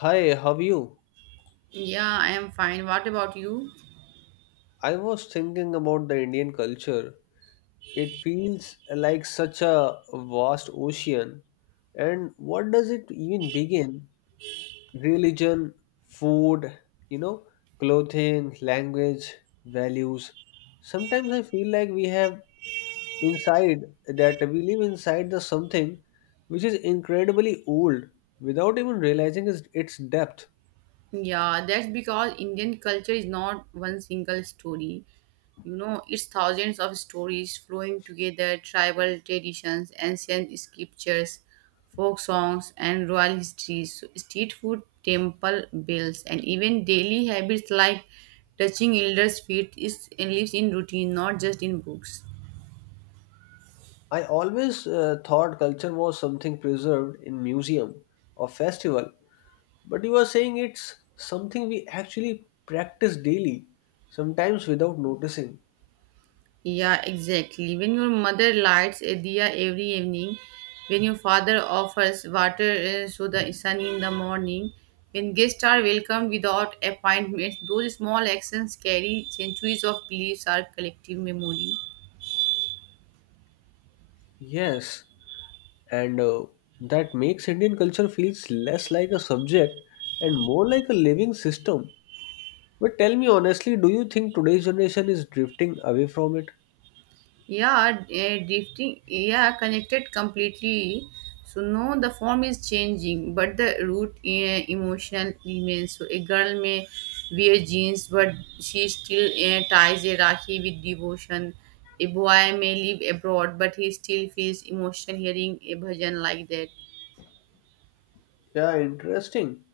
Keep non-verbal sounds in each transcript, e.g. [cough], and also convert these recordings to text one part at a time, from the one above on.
Hi, how are you? Yeah, I am fine. What about you? I was thinking about the Indian culture. It feels like such a vast ocean. And what does it even begin? Religion, food, you know, clothing, language, values. Sometimes I feel like we have inside that we live inside the something which is incredibly old without even realizing its depth. Yeah, that's because Indian culture is not one single story. You know, it's thousands of stories flowing together, tribal traditions, ancient scriptures, folk songs, and royal histories. So, street food, temple bells, and even daily habits like touching elders' feet is lives in routine, not just in books. I always thought culture was something preserved in museum or festival, but you are saying it's something we actually practice daily, sometimes without noticing. Yeah, exactly. When your mother lights a diya every evening, when your father offers water to the sun in the morning, when guests are welcomed without appointments, those small actions carry centuries of beliefs or collective memory. Yes, and that makes Indian culture feels less like a subject and more like a living system. But tell me honestly, do you think today's generation is drifting away from it? Yeah, drifting. Yeah, connected completely. So no, the form is changing, but the root emotional remains. So a girl may wear jeans, but she still ties a rakhi with devotion. A boy may live abroad, but he still feels emotional hearing a bhajan like that. Yeah, interesting.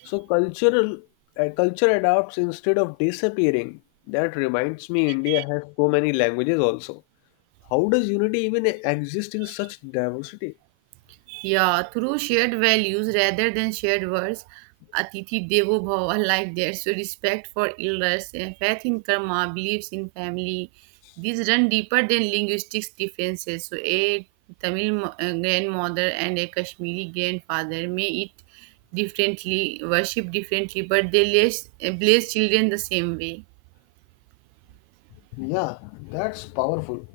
So cultural culture adapts instead of disappearing. That reminds me, India has so many languages also. How does unity even exist in such diversity? Yeah, through shared values rather than shared words, Atithi Devo Bhava, like that. So, respect for elders, faith in karma, beliefs in family, these run deeper than linguistics differences. So, a grandmother and a Kashmiri grandfather may eat differently, worship differently, but they bless children the same way. Yeah, that's powerful.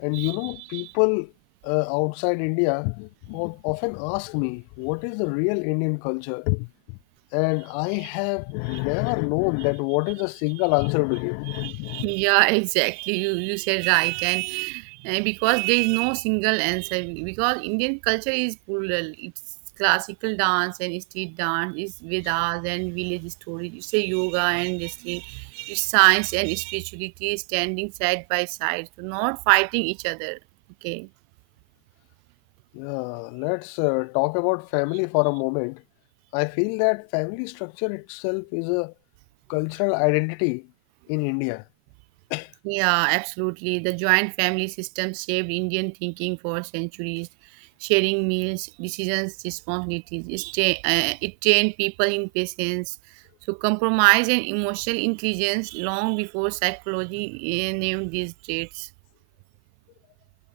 And you know, people outside India often ask me, what is the real Indian culture? And I have never known that what is a single answer to give. Yeah, exactly. You said right, and because there is no single answer, because Indian culture is plural. It's classical dance and street dance. It's Vedas and village stories. It's a yoga and wrestling. It's science and spirituality standing side by side, so not fighting each other. Okay. Yeah, let's talk about family for a moment. I feel that family structure itself is a cultural identity in India. Yeah, absolutely. The joint family system shaped Indian thinking for centuries. Sharing meals, decisions, responsibilities. It trained people in patience. So, compromise and emotional intelligence long before psychology named these traits.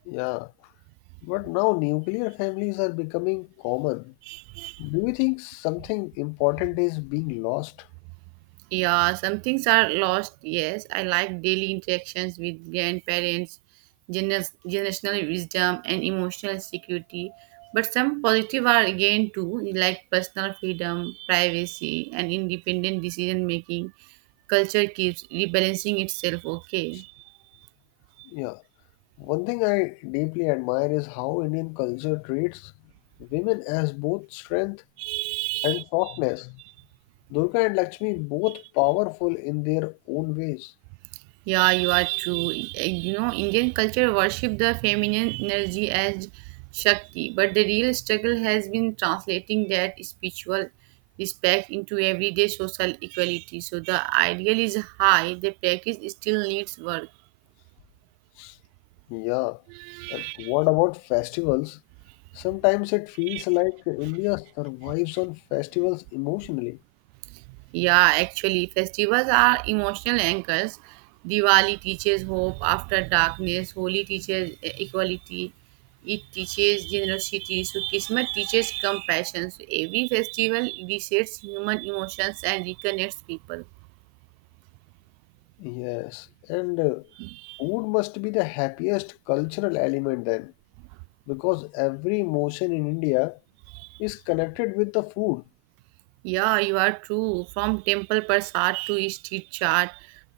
Yeah, but now nuclear families are becoming common. Do you think something important is being lost? Yeah, some things are lost. Yes, I like daily interactions with grandparents, generational wisdom, and emotional security. But some positive are again too, like personal freedom, privacy, and independent decision making. Culture keeps rebalancing itself. Okay. Yeah, one thing I deeply admire is how Indian culture treats women as both strength and softness. Durga and Lakshmi both powerful in their own ways. Yeah, you are true. You know, Indian culture worship the feminine energy as Shakti, but the real struggle has been translating that spiritual respect into everyday social equality. So the ideal is high, the practice still needs work. Yeah. And what about festivals? Sometimes it feels like India survives on festivals emotionally. Yeah, actually, festivals are emotional anchors. Diwali teaches hope after darkness, Holi teaches equality, it teaches generosity, so Kismet teaches compassion. So every festival resets human emotions and reconnects people. Yes. And food must be the happiest cultural element then, because every emotion in India is connected with the food. Yeah, you are true. From temple prasad to street chart,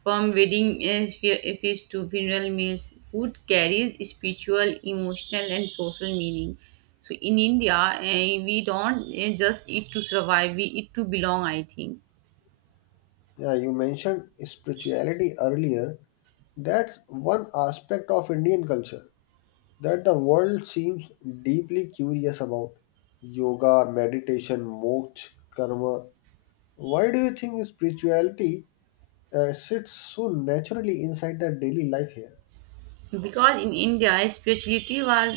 from wedding feast to funeral meals, food carries spiritual, emotional, and social meaning. So in India, we don't just eat to survive; we eat to belong. I think. Yeah, you mentioned spirituality earlier. That's one aspect of Indian culture that the world seems deeply curious about. Yoga, meditation, moksha, karma. Why do you think spirituality sits so naturally inside the daily life here? Because in India, spirituality was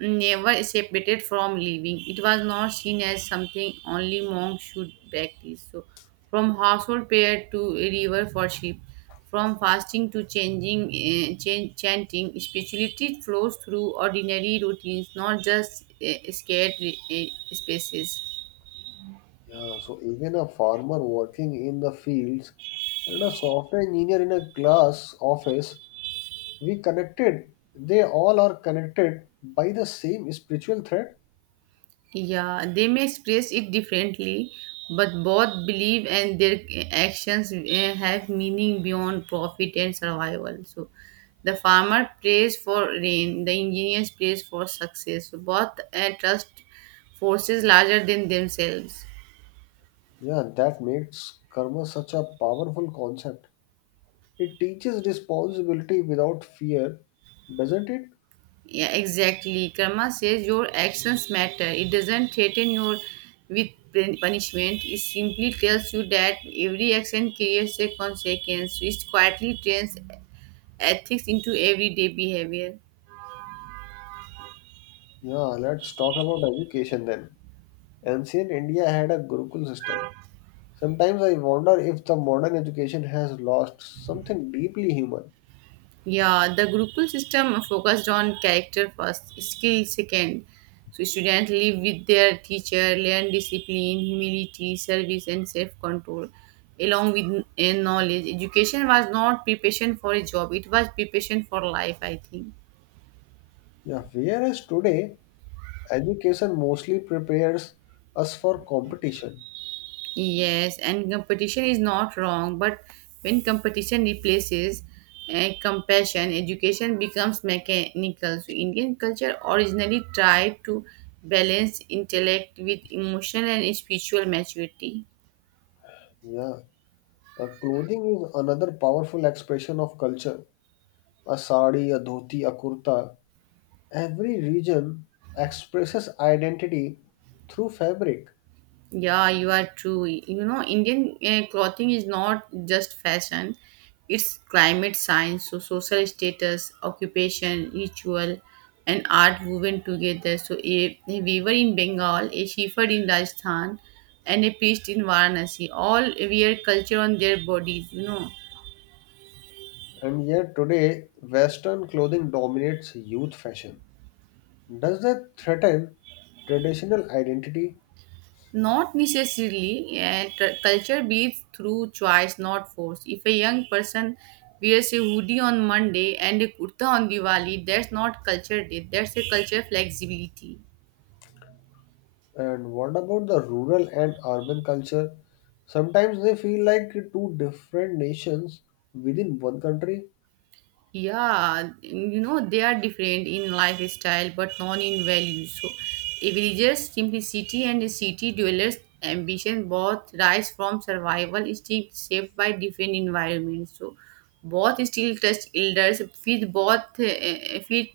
never separated from living. It was not seen as something only monks should practice. So, from household prayer to river worship, from fasting to chanting, spirituality flows through ordinary routines, not just scared spaces. Yeah, so even a farmer working in the fields and a software engineer in a glass office, we connected. They all are connected by the same spiritual thread. Yeah, they may express it differently, but both believe and their actions have meaning beyond profit and survival. So, the farmer prays for rain, the engineer prays for success. So both trust forces larger than themselves. Yeah, that makes karma such a powerful concept. It teaches responsibility without fear, doesn't it? Yeah, exactly. Karma says your actions matter. It doesn't threaten you with punishment. It simply tells you that every action creates a consequence, which quietly trains ethics into everyday behavior. Yeah, let's talk about education then. Ancient India had a Gurukul system. Sometimes I wonder if the modern education has lost something deeply human. Yeah, the Gurukul system focused on character first, skill second. So students live with their teacher, learn discipline, humility, service, and self-control, along with knowledge. Education was not preparation for a job; it was preparation for life. I think. Yeah, whereas today, education mostly prepares us for competition. Yes, and competition is not wrong, but when competition replaces compassion, education becomes mechanical. So, Indian culture originally tried to balance intellect with emotional and spiritual maturity. Yeah, clothing is another powerful expression of culture. A sari, a dhoti, a kurta. Every region expresses identity through fabric. Yeah, you are true. You know, Indian clothing is not just fashion, it's climate science, so social status, occupation, ritual, and art woven together. So, a weaver in Bengal, a shepherd in Rajasthan, and a priest in Varanasi all wear culture on their bodies, you know. And yet today, Western clothing dominates youth fashion. Does that threaten traditional identity? Not necessarily, and culture breeds through choice, not force. If a young person wears a hoodie on Monday and a kurta on Diwali, that's not culture day, that's a culture flexibility. And what about the rural and urban culture? Sometimes they feel like two different nations within one country. Yeah, you know, they are different in lifestyle but not in values. So villagers simplicity and city dwellers ambition both rise from survival instinct shaped by different environments. So both still trust elders, with both uh, with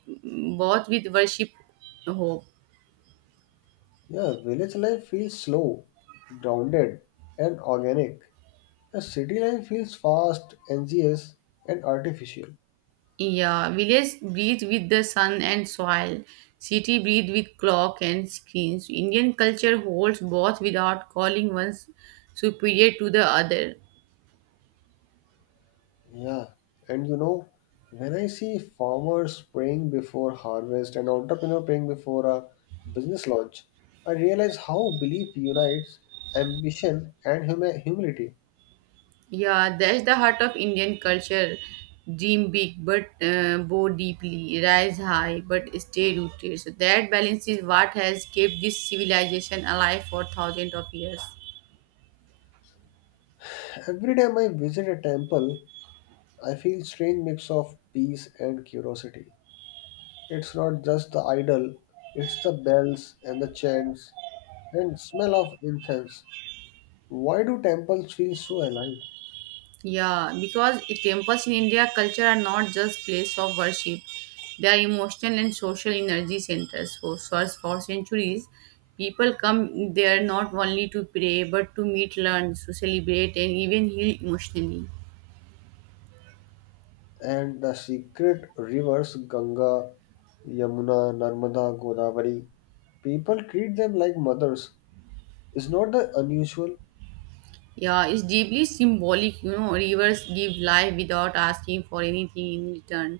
both with worship, hope. Yeah, village life feels slow, grounded, and organic. A city life feels fast, anxious, and artificial. Yeah, village breathe with the sun and soil. City breathe with clock and screens. Indian culture holds both without calling one superior to the other. Yeah, and you know, when I see farmers praying before harvest and entrepreneur praying before a business launch, I realize how belief unites ambition and humility. Yeah, that's the heart of Indian culture. Dream big but bow deeply, rise high but stay rooted. So that balance is what has kept this civilization alive for thousands of years. Every time I visit a temple, I feel strange mix of peace and curiosity. It's not just the idol, it's the bells and the chants and smell of incense. Why do temples feel so alive? Yeah, because temples in India culture are not just place of worship; they are emotional and social energy centers. For centuries, people come there not only to pray but to meet, learn, to celebrate, and even heal emotionally. And the secret rivers Ganga, Yamuna, Narmada, Godavari, people treat them like mothers. Is not that unusual? Yeah, it's deeply symbolic. You know, rivers give life without asking for anything in return.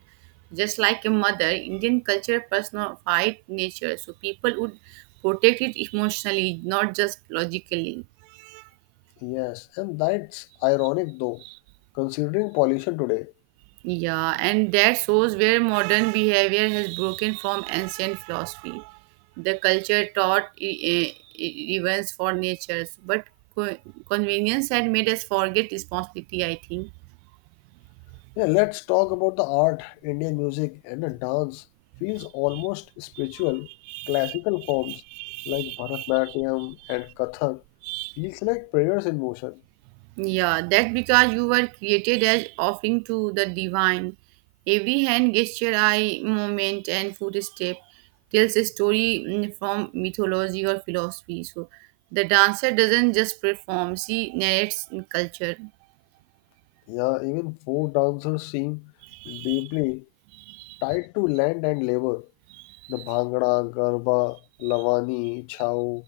Just like a mother, Indian culture personified nature, so people would protect it emotionally, not just logically. Yes, and that's ironic though, considering pollution today. Yeah, and that shows where modern behavior has broken from ancient philosophy. The culture taught reverence for nature, but co- convenience had made us forget responsibility, I think. Yeah, let's talk about the art, Indian music, and the dance. Feels almost spiritual. Classical forms like Bharatanatyam and Kathak feels like prayers in motion. Yeah, that because you were created as offering to the divine. Every hand gesture, eye movement, and footstep tells a story from mythology or philosophy. So the dancer doesn't just perform, she narrates culture. Yeah, even folk dancers seem deeply tied to land and labor. The Bhangra, Garba, Lavani, Chhau.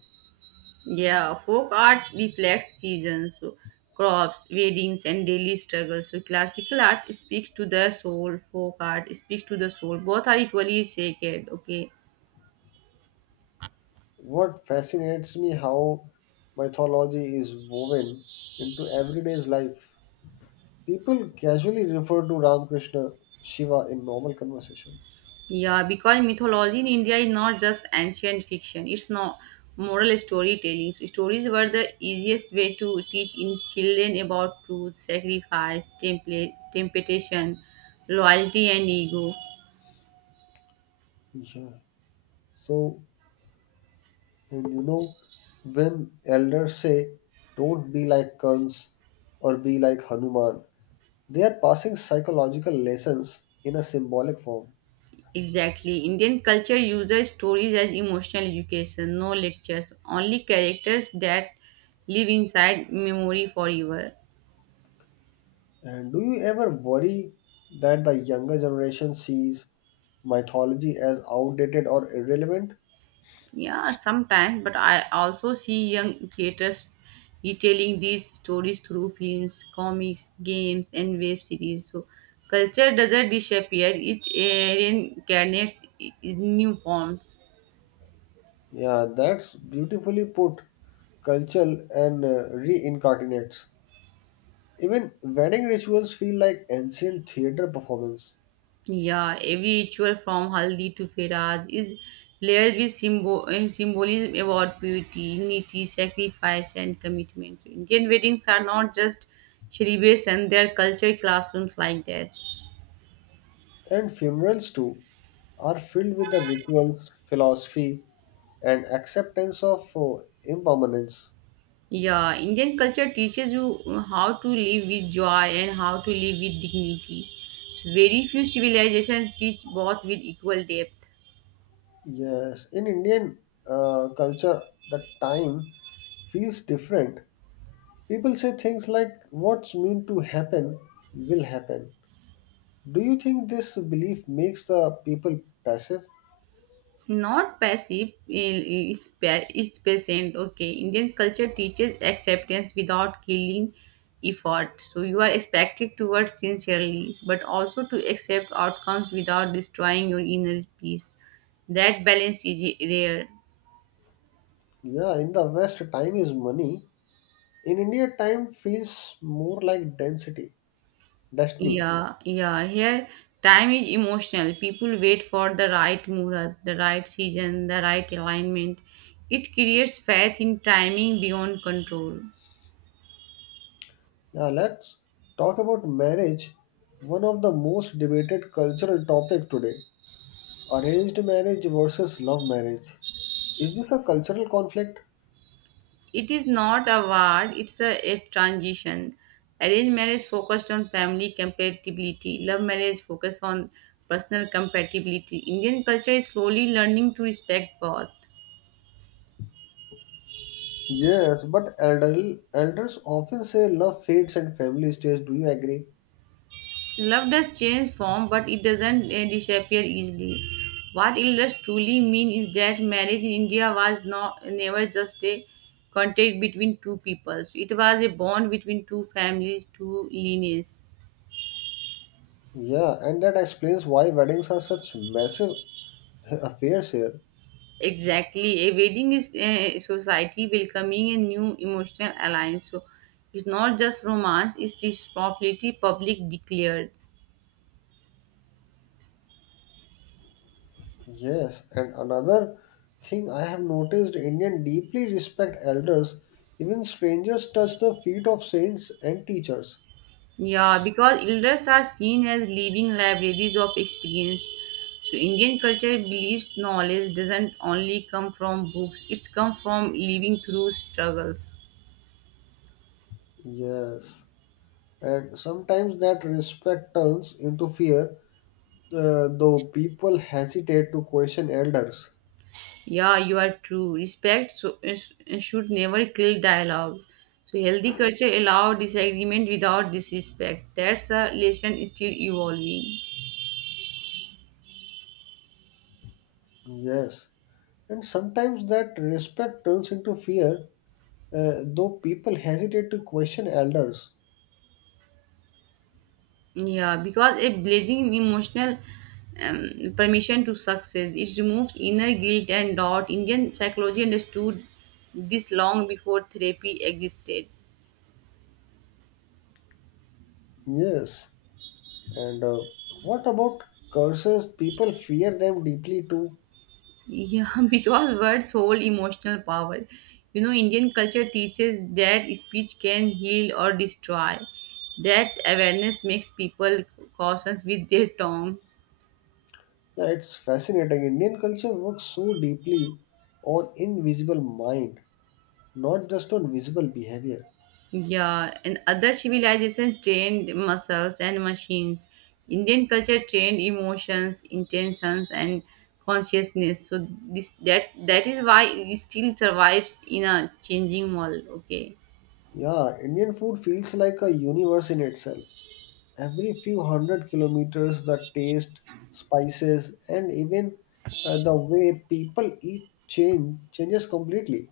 Yeah, folk art reflects seasons, so crops, weddings, and daily struggles. So classical art speaks to the soul, folk art speaks to the soul. Both are equally sacred, okay? What fascinates me how mythology is woven into everyday's life. People casually refer to Ramakrishna Shiva in normal conversation. Yeah, because mythology in India is not just ancient fiction, it's not moral storytelling. So stories were the easiest way to teach in children about truth, sacrifice, temptation, loyalty, and ego. Yeah. So, and you know, when elders say, don't be like Kans or be like Hanuman, they are passing psychological lessons in a symbolic form. Exactly. Indian culture uses stories as emotional education, no lectures, only characters that live inside memory forever. And do you ever worry that the younger generation sees mythology as outdated or irrelevant? Yeah, sometimes, but I also see young creators retelling these stories through films, comics, games, and web series. So, culture doesn't disappear, it reincarnates in new forms. Yeah, that's beautifully put. Cultural and reincarnates. Even wedding rituals feel like ancient theater performance, Yeah, every ritual from Haldi to Feraz is layered with symbolism about purity, unity, sacrifice, and commitment. So Indian weddings are not just celebrations, they are culture classrooms like that. and funerals too are filled with the rituals, philosophy, and acceptance of impermanence. Yeah, Indian culture teaches you how to live with joy and how to live with dignity. So very few civilizations teach both with equal depth. Yes, in Indian culture, the time feels different. People say things like, what's meant to happen will happen. Do you think this belief makes the people passive? Not passive, is patient, okay? Indian culture teaches acceptance without killing effort. So you are expected to work sincerely but also to accept outcomes without destroying your inner peace. That balance is rare. Yeah, in the West, time is money. In India, time feels more like density, destiny. Yeah, here time is emotional. People wait for the right murat, the right season, the right alignment. It creates faith in timing beyond control. Now let's talk about marriage, one of the most debated cultural topic today. Arranged marriage versus love marriage. Is this a cultural conflict? It is not a ward, it's a transition. Arranged marriage focused on family compatibility, love marriage focused on personal compatibility. Indian culture is slowly learning to respect both. Yes, but elders often say love fades and family stays. Do you agree? Love does change form, but it doesn't disappear easily. What it does truly mean is that marriage in India was not never just a contact between two peoples. It was a bond between two families, two lineages. Yeah, and that explains why weddings are such massive [laughs] affairs here. Exactly. A wedding is society welcoming a new emotional alliance. So it's not just romance, it's responsibility public declared. Yes, and another thing I have noticed Indian deeply respect elders. Even strangers touch the feet of saints and teachers. Yeah, because elders are seen as living libraries of experience. So Indian culture believes knowledge doesn't only come from books, it's come from living through struggles. Yes, and sometimes that respect turns into fear, though people hesitate to question elders. Yeah, you are true. Respect should never kill dialogue. So healthy culture allow disagreement without disrespect. That's a lesson still evolving. Yes, and sometimes that respect turns into fear, though people hesitate to question elders. Yeah, because a blazing emotional permission to success. It removes inner guilt and doubt. Indian psychology understood this long before therapy existed. Yes, and what about curses? People fear them deeply too. Yeah, [laughs] because words hold emotional power. You know, Indian culture teaches that speech can heal or destroy. That awareness makes people cautious with their tongue. Yeah, it's fascinating. Indian culture works so deeply on invisible mind, not just on visible behavior. Yeah, and other civilizations trained muscles and machines. Indian culture trained emotions, intentions, and consciousness. So this that is why it still survives in a changing world. Okay. Yeah, Indian food feels like a universe in itself. Every few hundred kilometers, the taste, spices, and even the way people eat changes completely.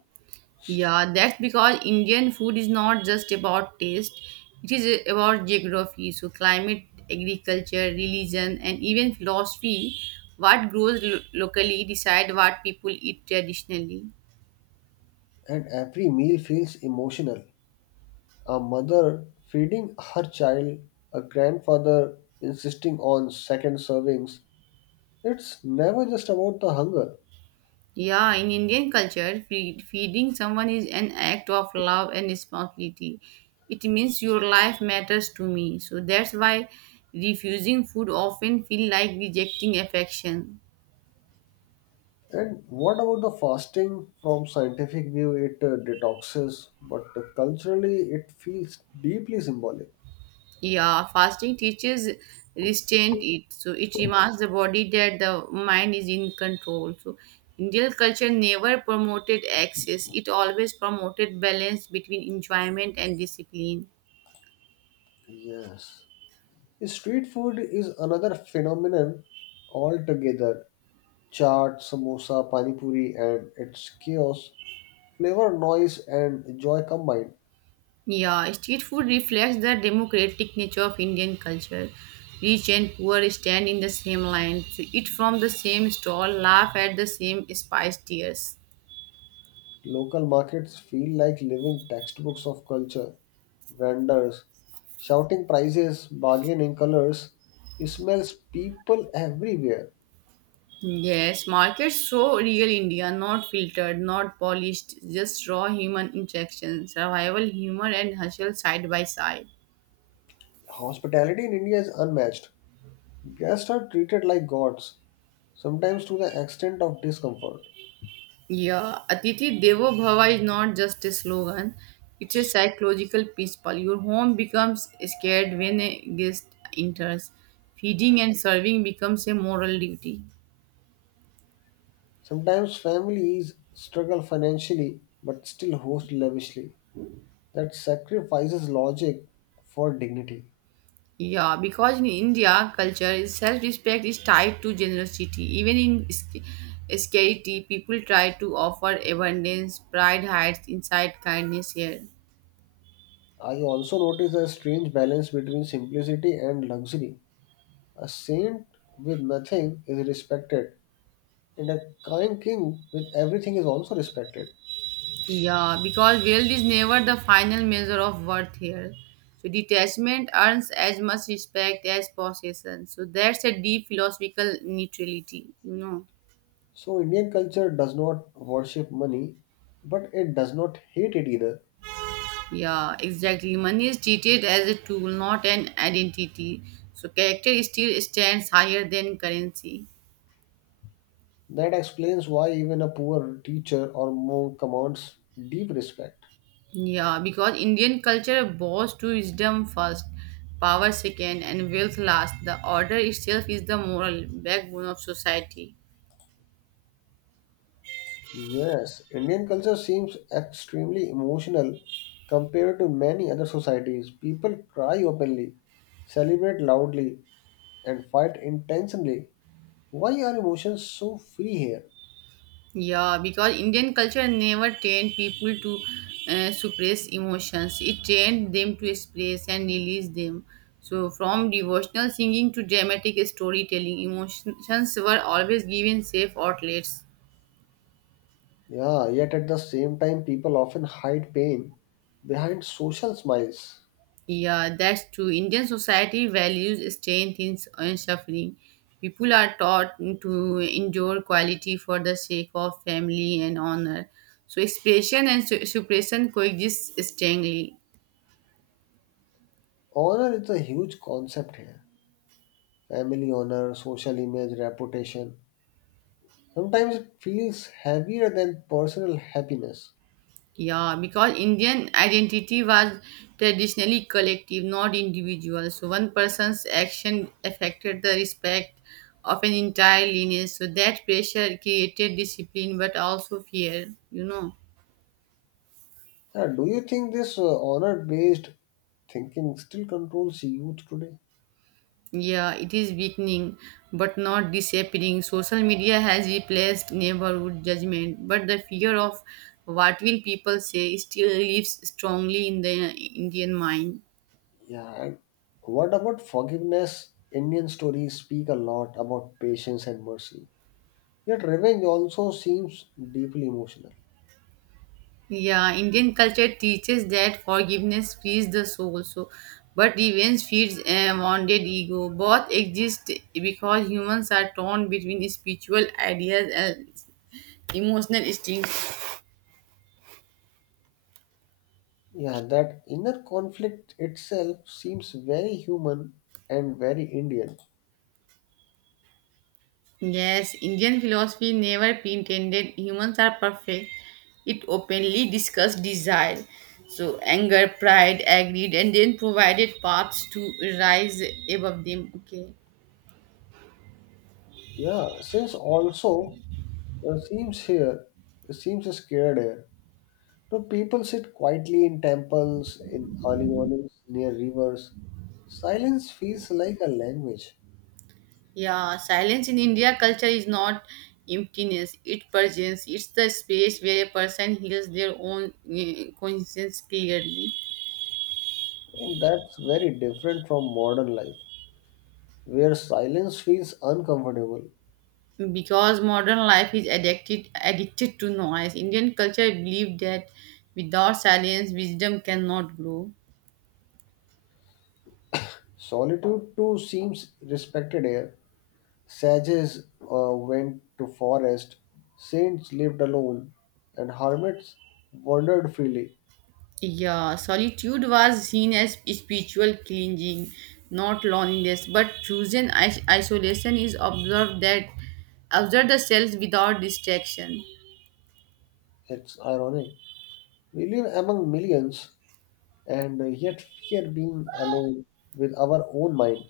Yeah, that's because Indian food is not just about taste, it is about geography, so climate, agriculture, religion, and even philosophy. What grows locally decide what people eat traditionally. And every meal feels emotional. A mother feeding her child, a grandfather insisting on second servings, it's never just about the hunger. Yeah, in Indian culture, feeding someone is an act of love and responsibility. It means your life matters to me. So that's why refusing food often feel like rejecting affection. And what about the fasting? From scientific view, it detoxes, but culturally, it feels deeply symbolic. Yeah, fasting teaches restraint. It so it reminds the body that the mind is in control. So Indian culture never promoted excess; it always promoted balance between enjoyment and discipline. Yes. Street food is another phenomenon altogether. Chaat, samosa, pani puri, and its chaos, flavor, noise, and joy combined. Yeah, street food reflects the democratic nature of Indian culture. Rich and poor stand in the same line, so eat from the same stall, laugh at the same spice tears. Local markets feel like living textbooks of culture. Vendors shouting prices, bargaining colors, smells, people everywhere. Yes, markets show real India, not filtered, not polished, just raw human interaction, survival, humor, and hustle side by side. Hospitality in India is unmatched. Guests are treated like gods, sometimes to the extent of discomfort. Yeah, Atithi Devo Bhava is not just a slogan, it's a psychological principle. Your home becomes scared when a guest enters, feeding and serving becomes a moral duty. Sometimes families struggle financially but still host lavishly. That sacrifices logic for dignity. Yeah, because in India, culture, self-respect is tied to generosity. Even in scarcity, people try to offer abundance. Pride hides inside kindness here. I also notice a strange balance between simplicity and luxury. A saint with nothing is respected, and a kind king with everything is also respected. Yeah, because wealth is never the final measure of worth here. So detachment earns as much respect as possession. So that's a deep philosophical neutrality, So, Indian culture does not worship money, but it does not hate it either. Yeah, exactly. Money is treated as a tool, not an identity. So character still stands higher than currency. That explains why even a poor teacher or monk commands deep respect. Yeah, because Indian culture bows to wisdom first, power second, and wealth last. The order itself is the moral backbone of society. Yes, Indian culture seems extremely emotional compared to many other societies. People cry openly, celebrate loudly, and fight intensely. Why are emotions so free here? Yeah, because Indian culture never trained people to suppress emotions, it trained them to express and release them. So, from devotional singing to dramatic storytelling, emotions were always given safe outlets. Yeah, yet at the same time, people often hide pain behind social smiles. Yeah, that's true. Indian society values strength in suffering. People are taught to endure quality for the sake of family and honor. So expression and suppression coexist strongly. Honor is a huge concept here. Family honor, social image, reputation. Sometimes it feels heavier than personal happiness. Yeah, because Indian identity was traditionally collective, not individual. So one person's action affected the respect of an entire lineage. So that pressure created discipline, but also fear. You know. Yeah, do you think this honor based thinking still controls youth today? Yeah, it is weakening but not disappearing. Social media has replaced neighborhood judgment, but the fear of what will people say still lives strongly in the Indian mind. Yeah, and what about forgiveness? Indian stories speak a lot about patience and mercy. Yet revenge also seems deeply emotional. Yeah, Indian culture teaches that forgiveness frees the soul, so but revenge feeds a wounded ego. Both exist because humans are torn between spiritual ideas and emotional instincts. Yeah, that inner conflict itself seems very human and very Indian. Yes, Indian philosophy never pretended humans are perfect. It openly discussed desire, so anger, pride, agreed, and then provided paths to rise above them. Okay, Yeah, since also uh, seems here, seems scared here. No, people sit quietly in temples, in early mornings, near rivers. Silence feels like a language. yeah, silence in India culture is not emptiness, it presence, it's the space where a person hears their own conscience clearly. And that's very different from modern life, where silence feels uncomfortable. Because modern life is addicted to noise. Indian culture believed that without silence wisdom cannot grow. Solitude too seems respected here. Sages went to forest, saints lived alone, and hermits wandered freely. Yeah, solitude was seen as spiritual cleansing, not loneliness. But chosen isolation is observed that observe the cells without distraction. It's ironic. We live among millions and yet fear being alone with our own mind.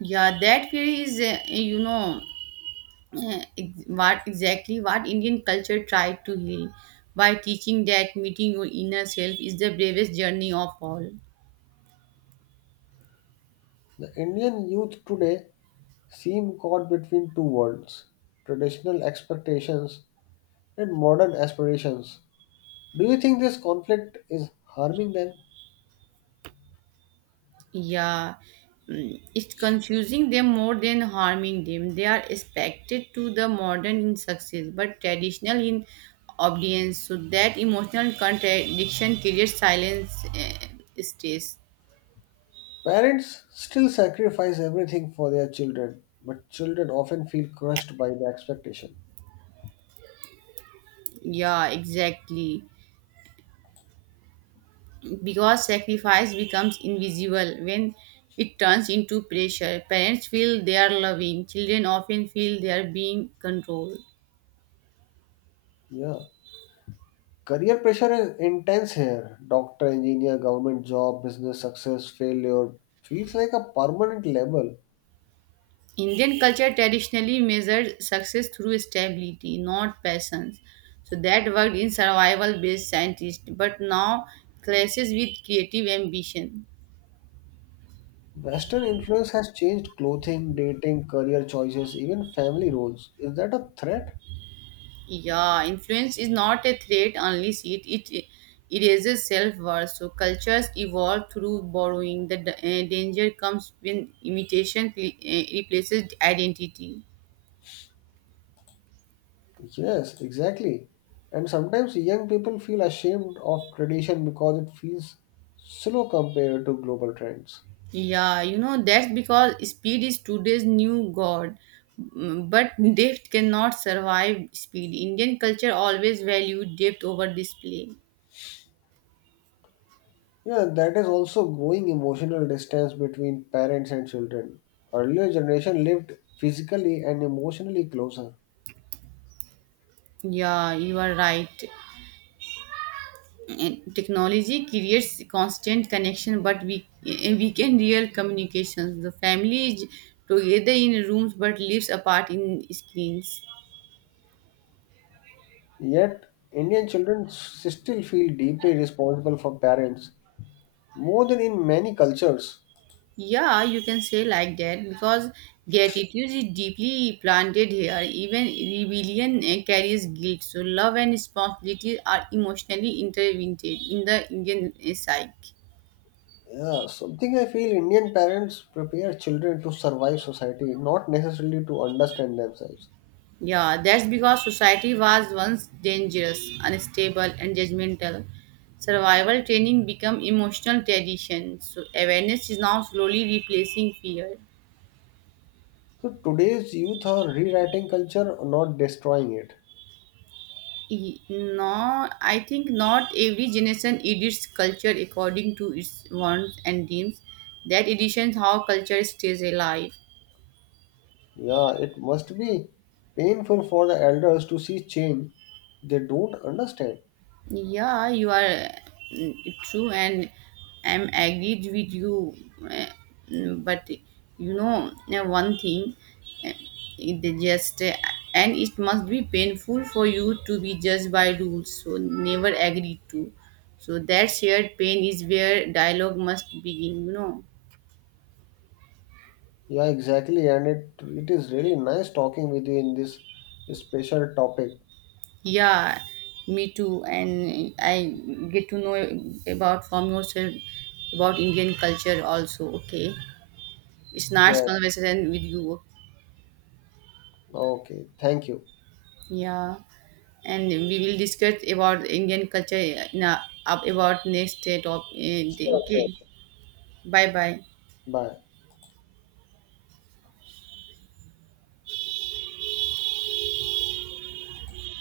Yeah, that fear is, what exactly what Indian culture tried to heal by teaching that meeting your inner self is the bravest journey of all. The Indian youth today seem caught between two worlds, traditional expectations and modern aspirations. Do you think this conflict is harming them? Yeah, it's confusing them more than harming them. They are expected to the modern in success, but traditional in obedience. So that emotional contradiction creates silence stress. Parents still sacrifice everything for their children, but children often feel crushed by the expectation. Yeah, exactly. Because sacrifice becomes invisible when it turns into pressure. Parents feel they are loving. Children often feel they are being controlled. Yeah. Career pressure is intense here. Doctor, engineer, government job, business, success, failure feels like a permanent label. Indian culture traditionally measured success through stability, not passions. So that worked in survival based scientists, but now clashes with creative ambition. Western influence has changed clothing, dating, career choices, even family roles. Is that a threat? Yeah, influence is not a threat unless it erases self worth. So cultures evolve through borrowing. The danger comes when imitation replaces identity. Yes, exactly. And sometimes young people feel ashamed of tradition because it feels slow compared to global trends. Yeah, that's because speed is today's new god. But depth cannot survive speed. Indian culture always valued depth over display. Yeah, that is also growing emotional distance between parents and children. Earlier generation lived physically and emotionally closer. Yeah, you are right. And technology creates constant connection, but we we can real communications. The family is together in rooms but lives apart in screens. Yet, Indian children still feel deeply responsible for parents, more than in many cultures. Yeah, you can say like that because gratitude is deeply planted here. Even rebellion carries guilt. So love and responsibility are emotionally intertwined in the Indian psyche. Yeah, something I feel Indian parents prepare children to survive society, not necessarily to understand themselves. Yeah, that's because society was once dangerous, unstable, and judgmental. Survival training became emotional tradition. So awareness is now slowly replacing fear. So today's youth are rewriting culture, not destroying it. No, I think not every generation edits culture according to its wants and dreams. That editions how culture stays alive. Yeah, it must be painful for the elders to see change they don't understand. Yeah, you are true, and I'm agreed with you. uh, But one thing, uh, it just and it must be painful for you to be judged by rules. So never agree to. So that shared pain is where dialogue must begin. You know. Yeah, exactly. And it is really nice talking with you in this special topic. Yeah, me too. And I get to know about from yourself about Indian culture also. Okay, it's nice Yeah. conversation with you. Okay. Thank you. Yeah, and we will discuss about Indian culture in a, about next day. Top, day. Sure, sure, Okay, sure. bye bye. Bye.